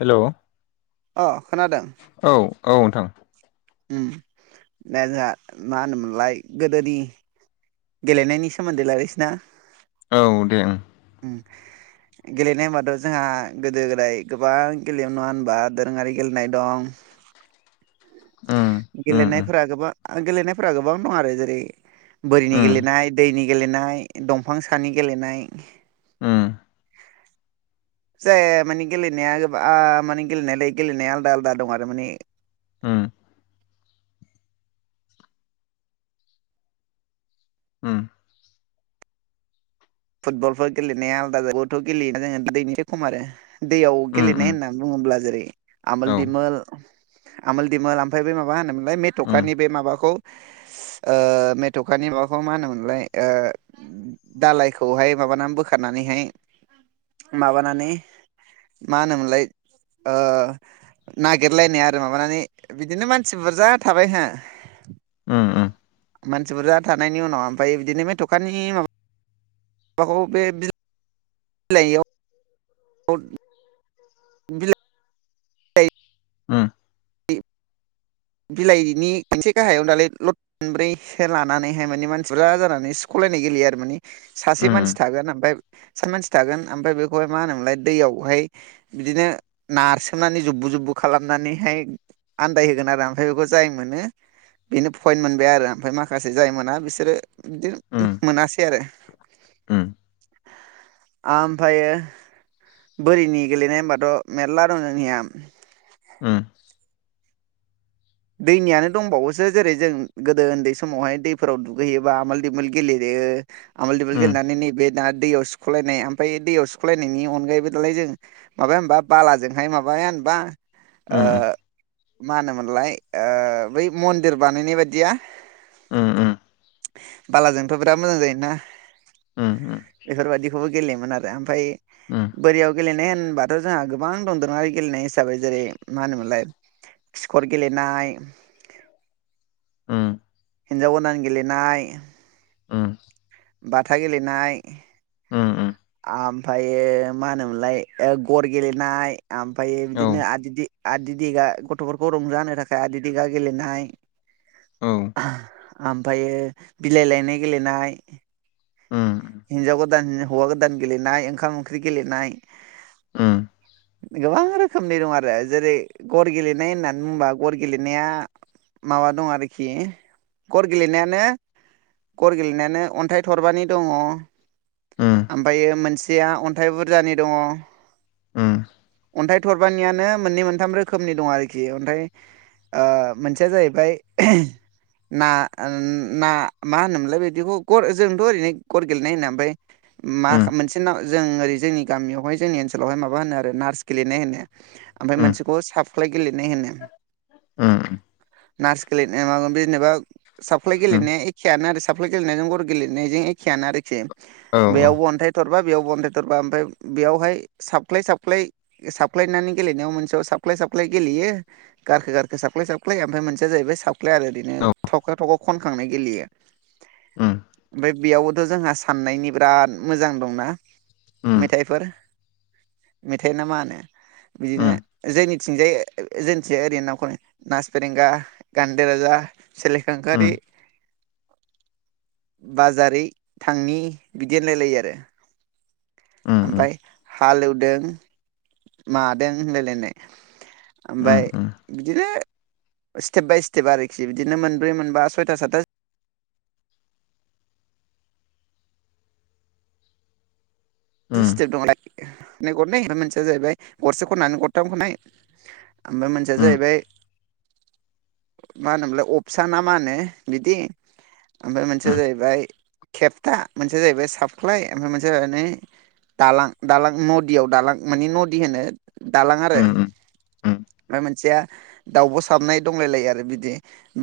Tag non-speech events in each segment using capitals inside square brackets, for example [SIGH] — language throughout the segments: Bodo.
हेलौ अ खोनादों औ औ नोंथां उम दा जाहा मा होनोमोनलाय गोदोनि गेलेनायनि सोमोन्दै लायरायसै ना औ दे उम उम गेलेनाय होनबाथ' जोंहा गोदो गोदाय गोबां गेलेयोमोन नङा होनबा दोरोङारि गेलेनाय दं [UNINTELLIGIBLE] उम उम गेलेनायफोरा गोबा गेलेनायफोरा गोबां दं आरो जेरै बोरिनि उम गेलेनाय, दैनि गेलेनाय, दंफां सानि गेलेनाय उम से मानि गेलेनाया गोबा आ मानि गेलेनायालाय गेलेनाया आलदा आलदा दं आरो माने उम उम फुटबलफोर गेलेनाया आलादा जायो [UNINTELLIGIBLE] खम आरो दैयाव उम उम गेलेनाय उम होननानै बुङोब्ला जेरै आमोल औ दिमोल आमोल दिमोल आमफाय बे माबा होनोमोनलाय उम मेथ'कानि बे माबाखौ ओ मेथ'खानि माबाखौ मा होनोमोनलाय ओ दालाय खौहाय माबानानै बोखारनानैहाय माबानानै मा होनोमोनलाय ओ नागिरलायनाय आरो माबानानै बिदिनो मानसि बुरजा थाबायहा उम उम मानसि बुरजा थानायनि उनाव ओमफाय बिदिनो मेथ'कानि माबा बाखौ बे [UNINTELLIGIBLE] [UNINTELLIGIBLE] [INAUDIBLE] [UNINTELLIGIBLE] बिला [UNINTELLIGIBLE] उम [UNINTELLIGIBLE] बिलाइनि मोनसे गाहायाव दालाय ल' मोनब्रैसो लानानैहाय माने मानसि बुरजा जानानै सिख'लायनाय गेलेयो आरो माने सासे उम मानसि थागोन ओमफाय सा मानसि थागोन ओमफाय बेखौहाय मा होनोमोनलाय दैयावहाय बिदिनो नारसोमनानै जुब्बु जुब्बु खालामनानैहाय आन्दायहोगोन आरो आ [UNINTELLIGIBLE] जाय मोनो बेनो फइन्ट मोनबाय आरो ओमफाय माखासे जाय मोना बिसोरो बिदिनो मोनासै आरो उम आमफायो बोरिनि गेलेनाय होमबाथ' मेरला दं जोंनिया उम दैनियानो दंबावोसो जेरै जों गोदो ओन्दै समावहाय दैफोराव दुगैयोबा आमोल दिमोल गेलेयो आमोल दिमोल उम गेलेनानै नैबे दा दैआव सिख'लायनाय ओमफाय दैयाव [UNINTELLIGIBLE] ख'लाय नोंनि अनगायैबो दालाय जों माबाया होमबा बालाजोंहाय माबाया होमबा उम ओ मा होनोमोनलाय ओ बै मन्दिर बानायनाय बायदिया उम उम बालाजोंथ' बिराद मोजां जायोना एफोर बायदि खौबो गेलेयोमोन आरो ओमफाय बोरियाव गेलेनाय होनबाथ' जोंहा गोबां दं दोरोङारि गेलेनाय हिसाबै जेरै मा होनोमोनलाय खिखर गेलेनाय उम हिनजाव गोनां गेलेनाय उम बाथा गेलेनाय उम उम आमफायो मा होनोमोनलाय ओ गर गेलेनाय आमफायो औ बिदिनो आदिदि आदि दिगा गथ'फोरखौ रंज होनो थाखाय आदि दिगा गेलेनाय। औ आमफायो बिलाय लायनाय गेलेनाय उम हिन्जाव गोदान हौवा गोदान गेलेनाय ओंखाम ओंख्रि गेलेनाय। उम गोबां रोखोमनि दं आरो जेरै गर गेलेनाय होननानै बुंबा गर गेलेनाया माबा दं आरोखि गर गेलेनायानो गर गेलेनायानो अन्थाइ थरबानि दङ। उम उम आमफायो मोनसेया अन्थाइ बुरजानि दङ। अन्थाइ थरबानियानो मोननै मोनथाम रोखोमनि दं आरोखि अन्थाइ आ मोनसेया जाहैबाय ना ओ ना मा होनोमोनलाय बिदिखौ गर जोंथ' ओरैनो गर गेलेनाय होनो ओमफाय मा मोनसे सिनाव जों ओरै जोंनि गामियावहाय जोंनि ओनसोलावहाय माबा होनो आरो नार्स गेलेनाय होनो। ओमफाय मोनसेखौ साफख्लाय गेलेनाय होनो। उम नार्स गेलेनाय माबा जेनेबा साफखलाय गेलेनाया उम एखेयानो आरो साफखलाय गेलेनायजों गर' गेलेनायजों एख खेयानो आरोखि औ बेयावबो अन्थाय थरबा बेयावबो अन्थाइ थरबा ओमफाय बेयावहाय सफख्लाय सफख्लाय ओ साप्लायनानै गेलेनायाव मोनसेयाव साप्लाय साप्लाय गेलेयो। गारखो गारखो सापखलाय सापखलाय ओमफ्राय मोनसेया जाहैबाय साव ख्लाय आरो इदिनो औ थख' थख' खनखांनाय गेलेयो ओमफाय बेयावबो थ' जोंहा साननायनि बिराद मोजां दंना उम उम मेथाइफोर मेथायना मा होनो उम उम बिदिनो उम जोंनिथिंजाय जोंनिथिंजाय ओरैनो ना खनाय नास फेरेंगा गान्दौला, सेलेखांखारि, बाजारि थांनि बिदि होनलायलायो आरो। उम उम उम ओमफाय हालौदों मादों होनलाय लायनाय आमफाय उम बिदिनो सिटेप बाय सिटेप आरोखि बिदिनो मोनब्रै मोनबा सयथा, सातथा से उम सिटेप दंलाय नै गरनै फाय मोनसेया जाहैबाय गरसे खननानै गरथाम खननाय आमफाय मोनसेया जाहैबाय मा होनोमलाय अपसाना मा होनो बिदि आमफाय मोनसेया उम जाहैबाय खेबथा मोनसेया जाहैबाय सफख्लाय ओमफाय मोनसेया जा [UNINTELLIGIBLE] नै दालां दालां नदियाव दालां माने नदि होनो दालां आरो फाय मोनसेया दाउब साबनाय दंलाय लायो आरो बिदि।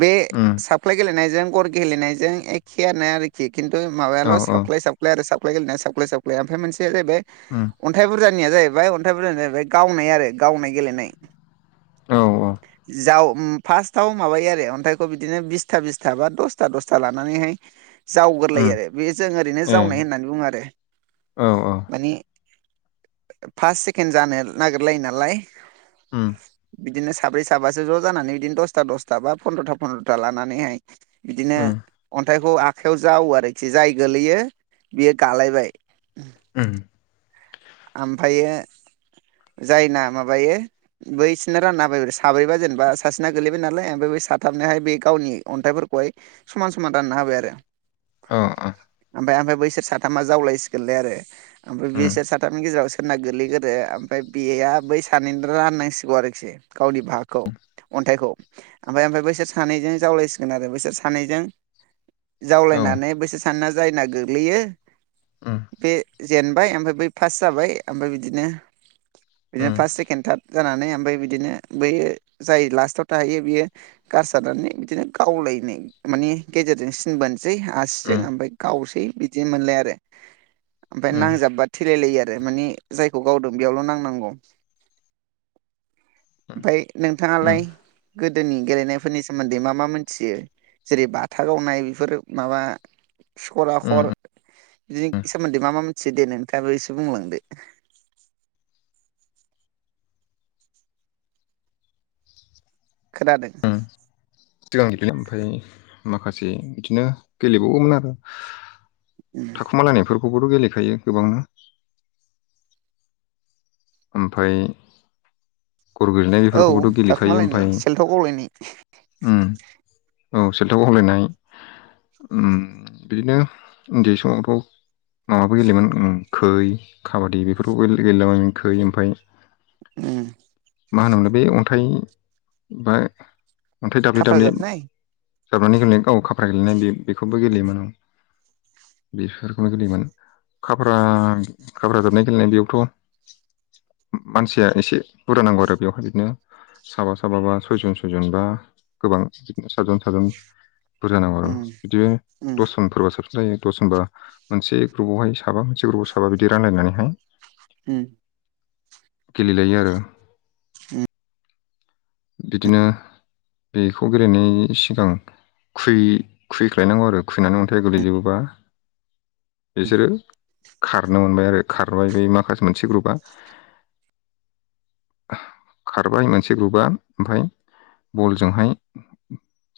बे उम साफखलाय गेलेनायजों गर गेलेनायजों एखेयानो आरो। खिन्थु औ माबायाल' औ सा्लाइ साप्लाय आरो सा्लाइ गेलेनाया सा्लइ साप्लइ ओमफ्राय मोनसे जाहैबाय उम अन्थाइ बुरजानिया जाहैबाय अन्थाइ बुरजानि जाहैबाय गावनाय आरो गावनाय गेलेनाय औ जाव फार्स्टआव माबायो आरो अन्थाइखौ बिदिनो बिसथा बिसथा बा दसथा दसथा लानानैहाय जावगोरलायो उम आरो बे जों ओरैनो ए जावनाय होननानै बुङो आरो औ औ माने फास र्सेकेणड जानो नागिरलायो नालाय उम बिदिनो साब्रै साबासो ज' जानानै बिदिनो दसथा दसथा बा पन्द्रथा फन्द्रथा लानानैहाय बिदिनो उम अन्थाइखौ आखायाव जावो आरोखि जाय गोलैयो बियो गालायबाय उम ओमफ्र जायना माबायो। बैसोरनो राननााय साब्रैबा जेनेबा सासेना गोगलैबाय नालाय ओमफ्राय बे साथाबनोहाय बे गावनि अन्थाइफोरखौहाय समान समान रानना होबाय आरो। औ औ ओमफफ्राय ओमफ्राय बैसोर साथामा जावलायसिगोनलै आरो ओमफ्राय उम बिसोर साथाम सथामनि गेजेराव सोरना गोगलैग्रो ओमफ्राय बेया बै सानैनिनो राननांसिगौ आरोखि गावनि भाहाखौ अन्थाइखौ ओमफ्राय ओमफ्राय बैसोर सानैजों जावलायसिगोन आरो बोसोर सानैजों औ उम जावलायनानै बैसोर साननैना जायना गोग्लैयो उम बे जेनबाय ओमफ्राय बै फास जाबाय ओमफ्राय बिदिनो। उम बिदिनो फार्स्ट सेकेन्ड थार्ड जानानै ओमफ्राय बिदिनो बैयो जाय लास्टआव थाहैयो बियो गारसारानानै बिदिनो गावलायनाय। मानि गेजेरजों सिनबोनोसै आसिजों उम ओमफ्राय गावसै बिदि मोनलाय आरो ओमफफ्राय नांजाबबा थलायलायो आरो मानिे जायखौ गावदों बेयावल' नांनांगौ। ओमफ्राय उम नोंथाङालाय। गोदोनि गेलेनायफोरनि सोमोन्दै मा मा मोनथियो। जेरै बाथा गावनाय बेफोर माबा। सखरा उम हर सिगां बिदिनो सोमोन्दै मा मा मोनसे देो नोंथाङाबो एसे बुंलांदो। खोनादों उ सिगां गेलेदों ओमफ्राय माखासे बिदिनो गेलेबावोमोन आरो थाखुमालायनायफोरखौबोथ' गेलेखायो गोबांनो। ओमफाय गर गोलैनाय औ बेफोरखौबोथ' गेलेखायो दाखुमालायनाय ओमफाय सेलथाव गावलायनाय औ सेल्थाव खावलायनाय बिदिनो उन्दै समावथाव न'बो गेलेयोमोन खै काबादि बेफोरखौ गेलेयबाय खै ओमफफ्राय उ मा होनोमोन बे अन्थाइ बा अन्थाइ दाब्ले खाफ्रा दाब्ले जाबनाय जाबनानै गेलेनाय गाव खाफ्रा गेलेनाय बे बेखौबो गेलेयोमोन बेफोरखौनो गोेलैयोमोन खाब्रा खााब्रा जाबनाय गेलेनाय बेयावथ' मानसिया एसे बुरजा नांगौ आरो बेवहाय बिदिनो सााबा सो साबाबा सयजन सयजन बा गोबां बिदिनो साटजन - साटजन बुरजा नांगौ आरो उम बिदि उम दसजन फोरबा सो जायो दस होननबा मोनसे ग्रुपआवहाय साबा मोनसे ग्रुपाव साबा बिदि रानलायनानैहाय। उम गेलेजायो आरो बिदिनो बेखौ गेलेनायनि सिगां। खुै खुैख्लायनांगौ आरो खुैनानै अन्थाइ गोगलैजोबोबा बिसोरो खारनो मोनबाय आरो खारबाय बे माखासे मोनसे ग्रुपआ खारबाय मोनसे ग्रुबा ओमफफ्राय बलजोंहाय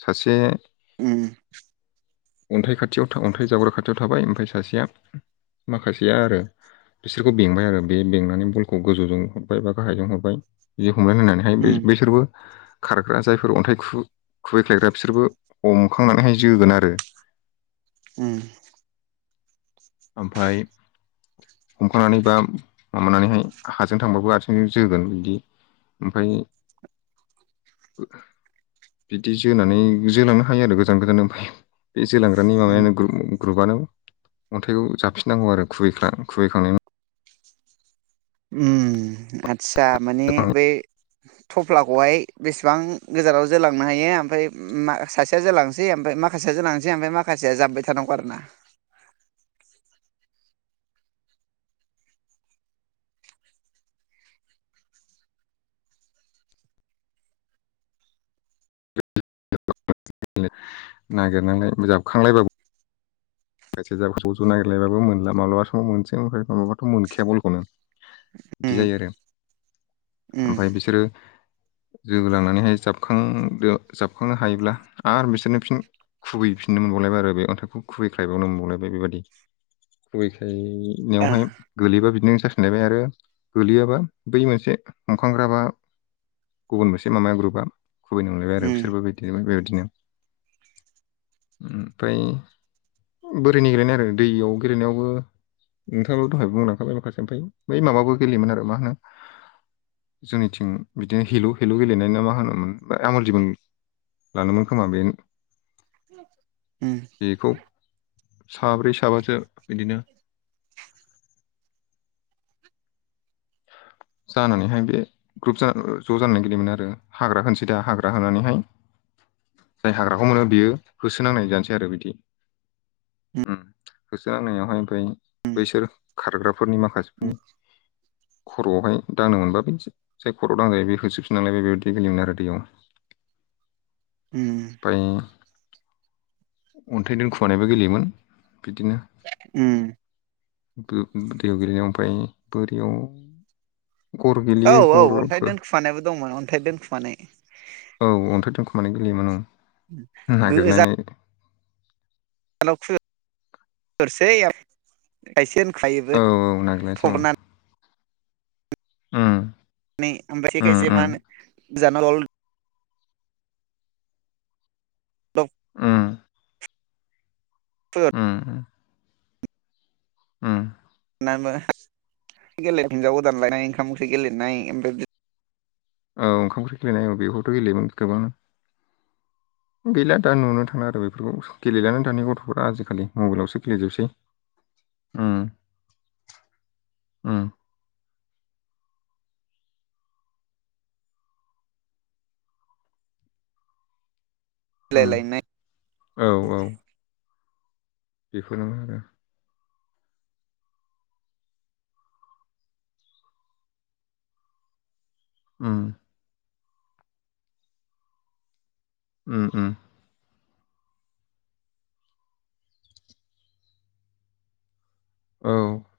सासे उ अन्थाइ खाथियाव थ अन्थाइ जावग्रा खाथियाव थाबाय ओमफ्राय सासेया माखासेया आरो बिसोरखौ बेंबाय आरो बे बेंनानै बलखौ गोजौजों हरबाय बा गाहायजों हरबाय बिदि हमलनानै होननानै उम बेसोरबो खारग्रा जायफोर अन्थाइ खुबैख्लायग्रा बिसोरबो हमखांनानैहाय जोगोन आरो उम ओमफ्राय हमखानानै बा माबानानैहाय हाजों थांबाबो आथिंजों जोगोन बिदि। ओमफाय बिदि जोनानै जोलांनो हायो आरो गोजान गोजान ओमफाय बे जोलांग्रानि उम माबायानो ग्र ग्रुपआनो अन्थाइखौ जाफिननांगौ आरो खुबैखा खुबैखांनायनि उनाव उम आदसा माने बै थफ्लाखौहाय बेसेबां गोजानाव जोलांनो हायो ओमफ्राय मा सासेया जोलांसै ओमफ्राय मा माखासेया जोलांसै ओमफ्राय माखासेया जाबबाय थानांगौ आरोना [UNINTELLIGIBLE] नागिरनानै जाबखांलायबाबो जायसे जाबाखौ ज' नागिरलायबाबो मोनला माब्लाबा समाव मोनसै ओमफ्राय माब्लाबाथ' मोनखायानो बलखौनो बिदि जायो आरो उम उम ओमफाय बिसोरो जोहोलांनानैहाय जाबखांदो जाबखांनो हायोब्ला आरो बिसोरनो फिन खुबैफिननो मोनबावलायबाय आरो बे अन्थाइखौ खुबैख्रायबावनो मोनबावलायबाय बेबायदि खुबै ओ खायनायावहाय गोलैबा बिदिनो जाफिनलायबाय आरो गोलैयाबा बै मोनसे हमखांग्रा बा गुबुन मोनसे माबाया ग्रुपआ खुबैनो मोनबाय आरो उम बिसोरबो बिदिनो बेबायदिनो ओमफ्राय बोरिनि गेलेनाय आरो दैयाव गेलेनायावबो नोंथाङाबो दहाय बुंलांखाबाय माखासे ओमफ्राय बै माबाबो गेलेयोमोन आरो मा होनो जोंनिथिं बिदिनो हेलु हेलु गेलेनाय ना मा होनोमोन बा आमाल जुमाइ लाङोमोन खोमा बेनो उम बेखौ साब्रै साबासो बिदिनो जानानैहाय बे ग्रुप जा ज' जानो गेलेयोमोन आरो हाग्रा होनोसै दा हाग्रा होनानैहाय जाय हाग्राखौ मोनो बियो होसोनांनाय जानोसै आरो बिदि उम होसो नांनायावहाय ओमफ्राय उम बैसोर खारग्राफोरनि माखासेफोरनि खर'आवहाय दांनो मोनबा बिदि जाय खर'आव दांजायो बे होसोबफिन नांलाय बेबायदि गेलेयोमोन आरो दैयाव उम ओमफ्राय अन्थाइ दोनखुमानायबो गेलेयोमोन बिदिनो उम गो दैयाव गोेलेनायाव ओमफाय बेयाव औ औ अन्थाइ दोनखुमानायबो दंमोन अन्थाइ दोनखुमानाय औ अन्थाय दोनखुमानाय गेलेयोमोन ओं गोजानाव नागिरलायनाय औ नागिरलायसै औ [UNINTELLIGIBLE] उम उम उम [UNINTELLIGIBLE] दल ओम [UNINTELLIGIBLE] उम उम [UNINTELLIGIBLE] गेले हिनजाव गोदान लायनाय ओंखाम ओंख्रि गेलेनाय ओमफ्राय बि औ ओंखाम ओख्रि गेलेनाय बेखौथ' गेलेयोन गोबां [UNINTELLIGIBLE] गैला दा नुनो थांला आरो बेफोरखौ गेलेलानो दानि गथ'फोरा आजिखालि मबाइलावसो गेलेजोबसै उम [INAUDIBLE] उम बिलाय उम लायनाय औ औ बेफोरनो ओ उम उमहो औ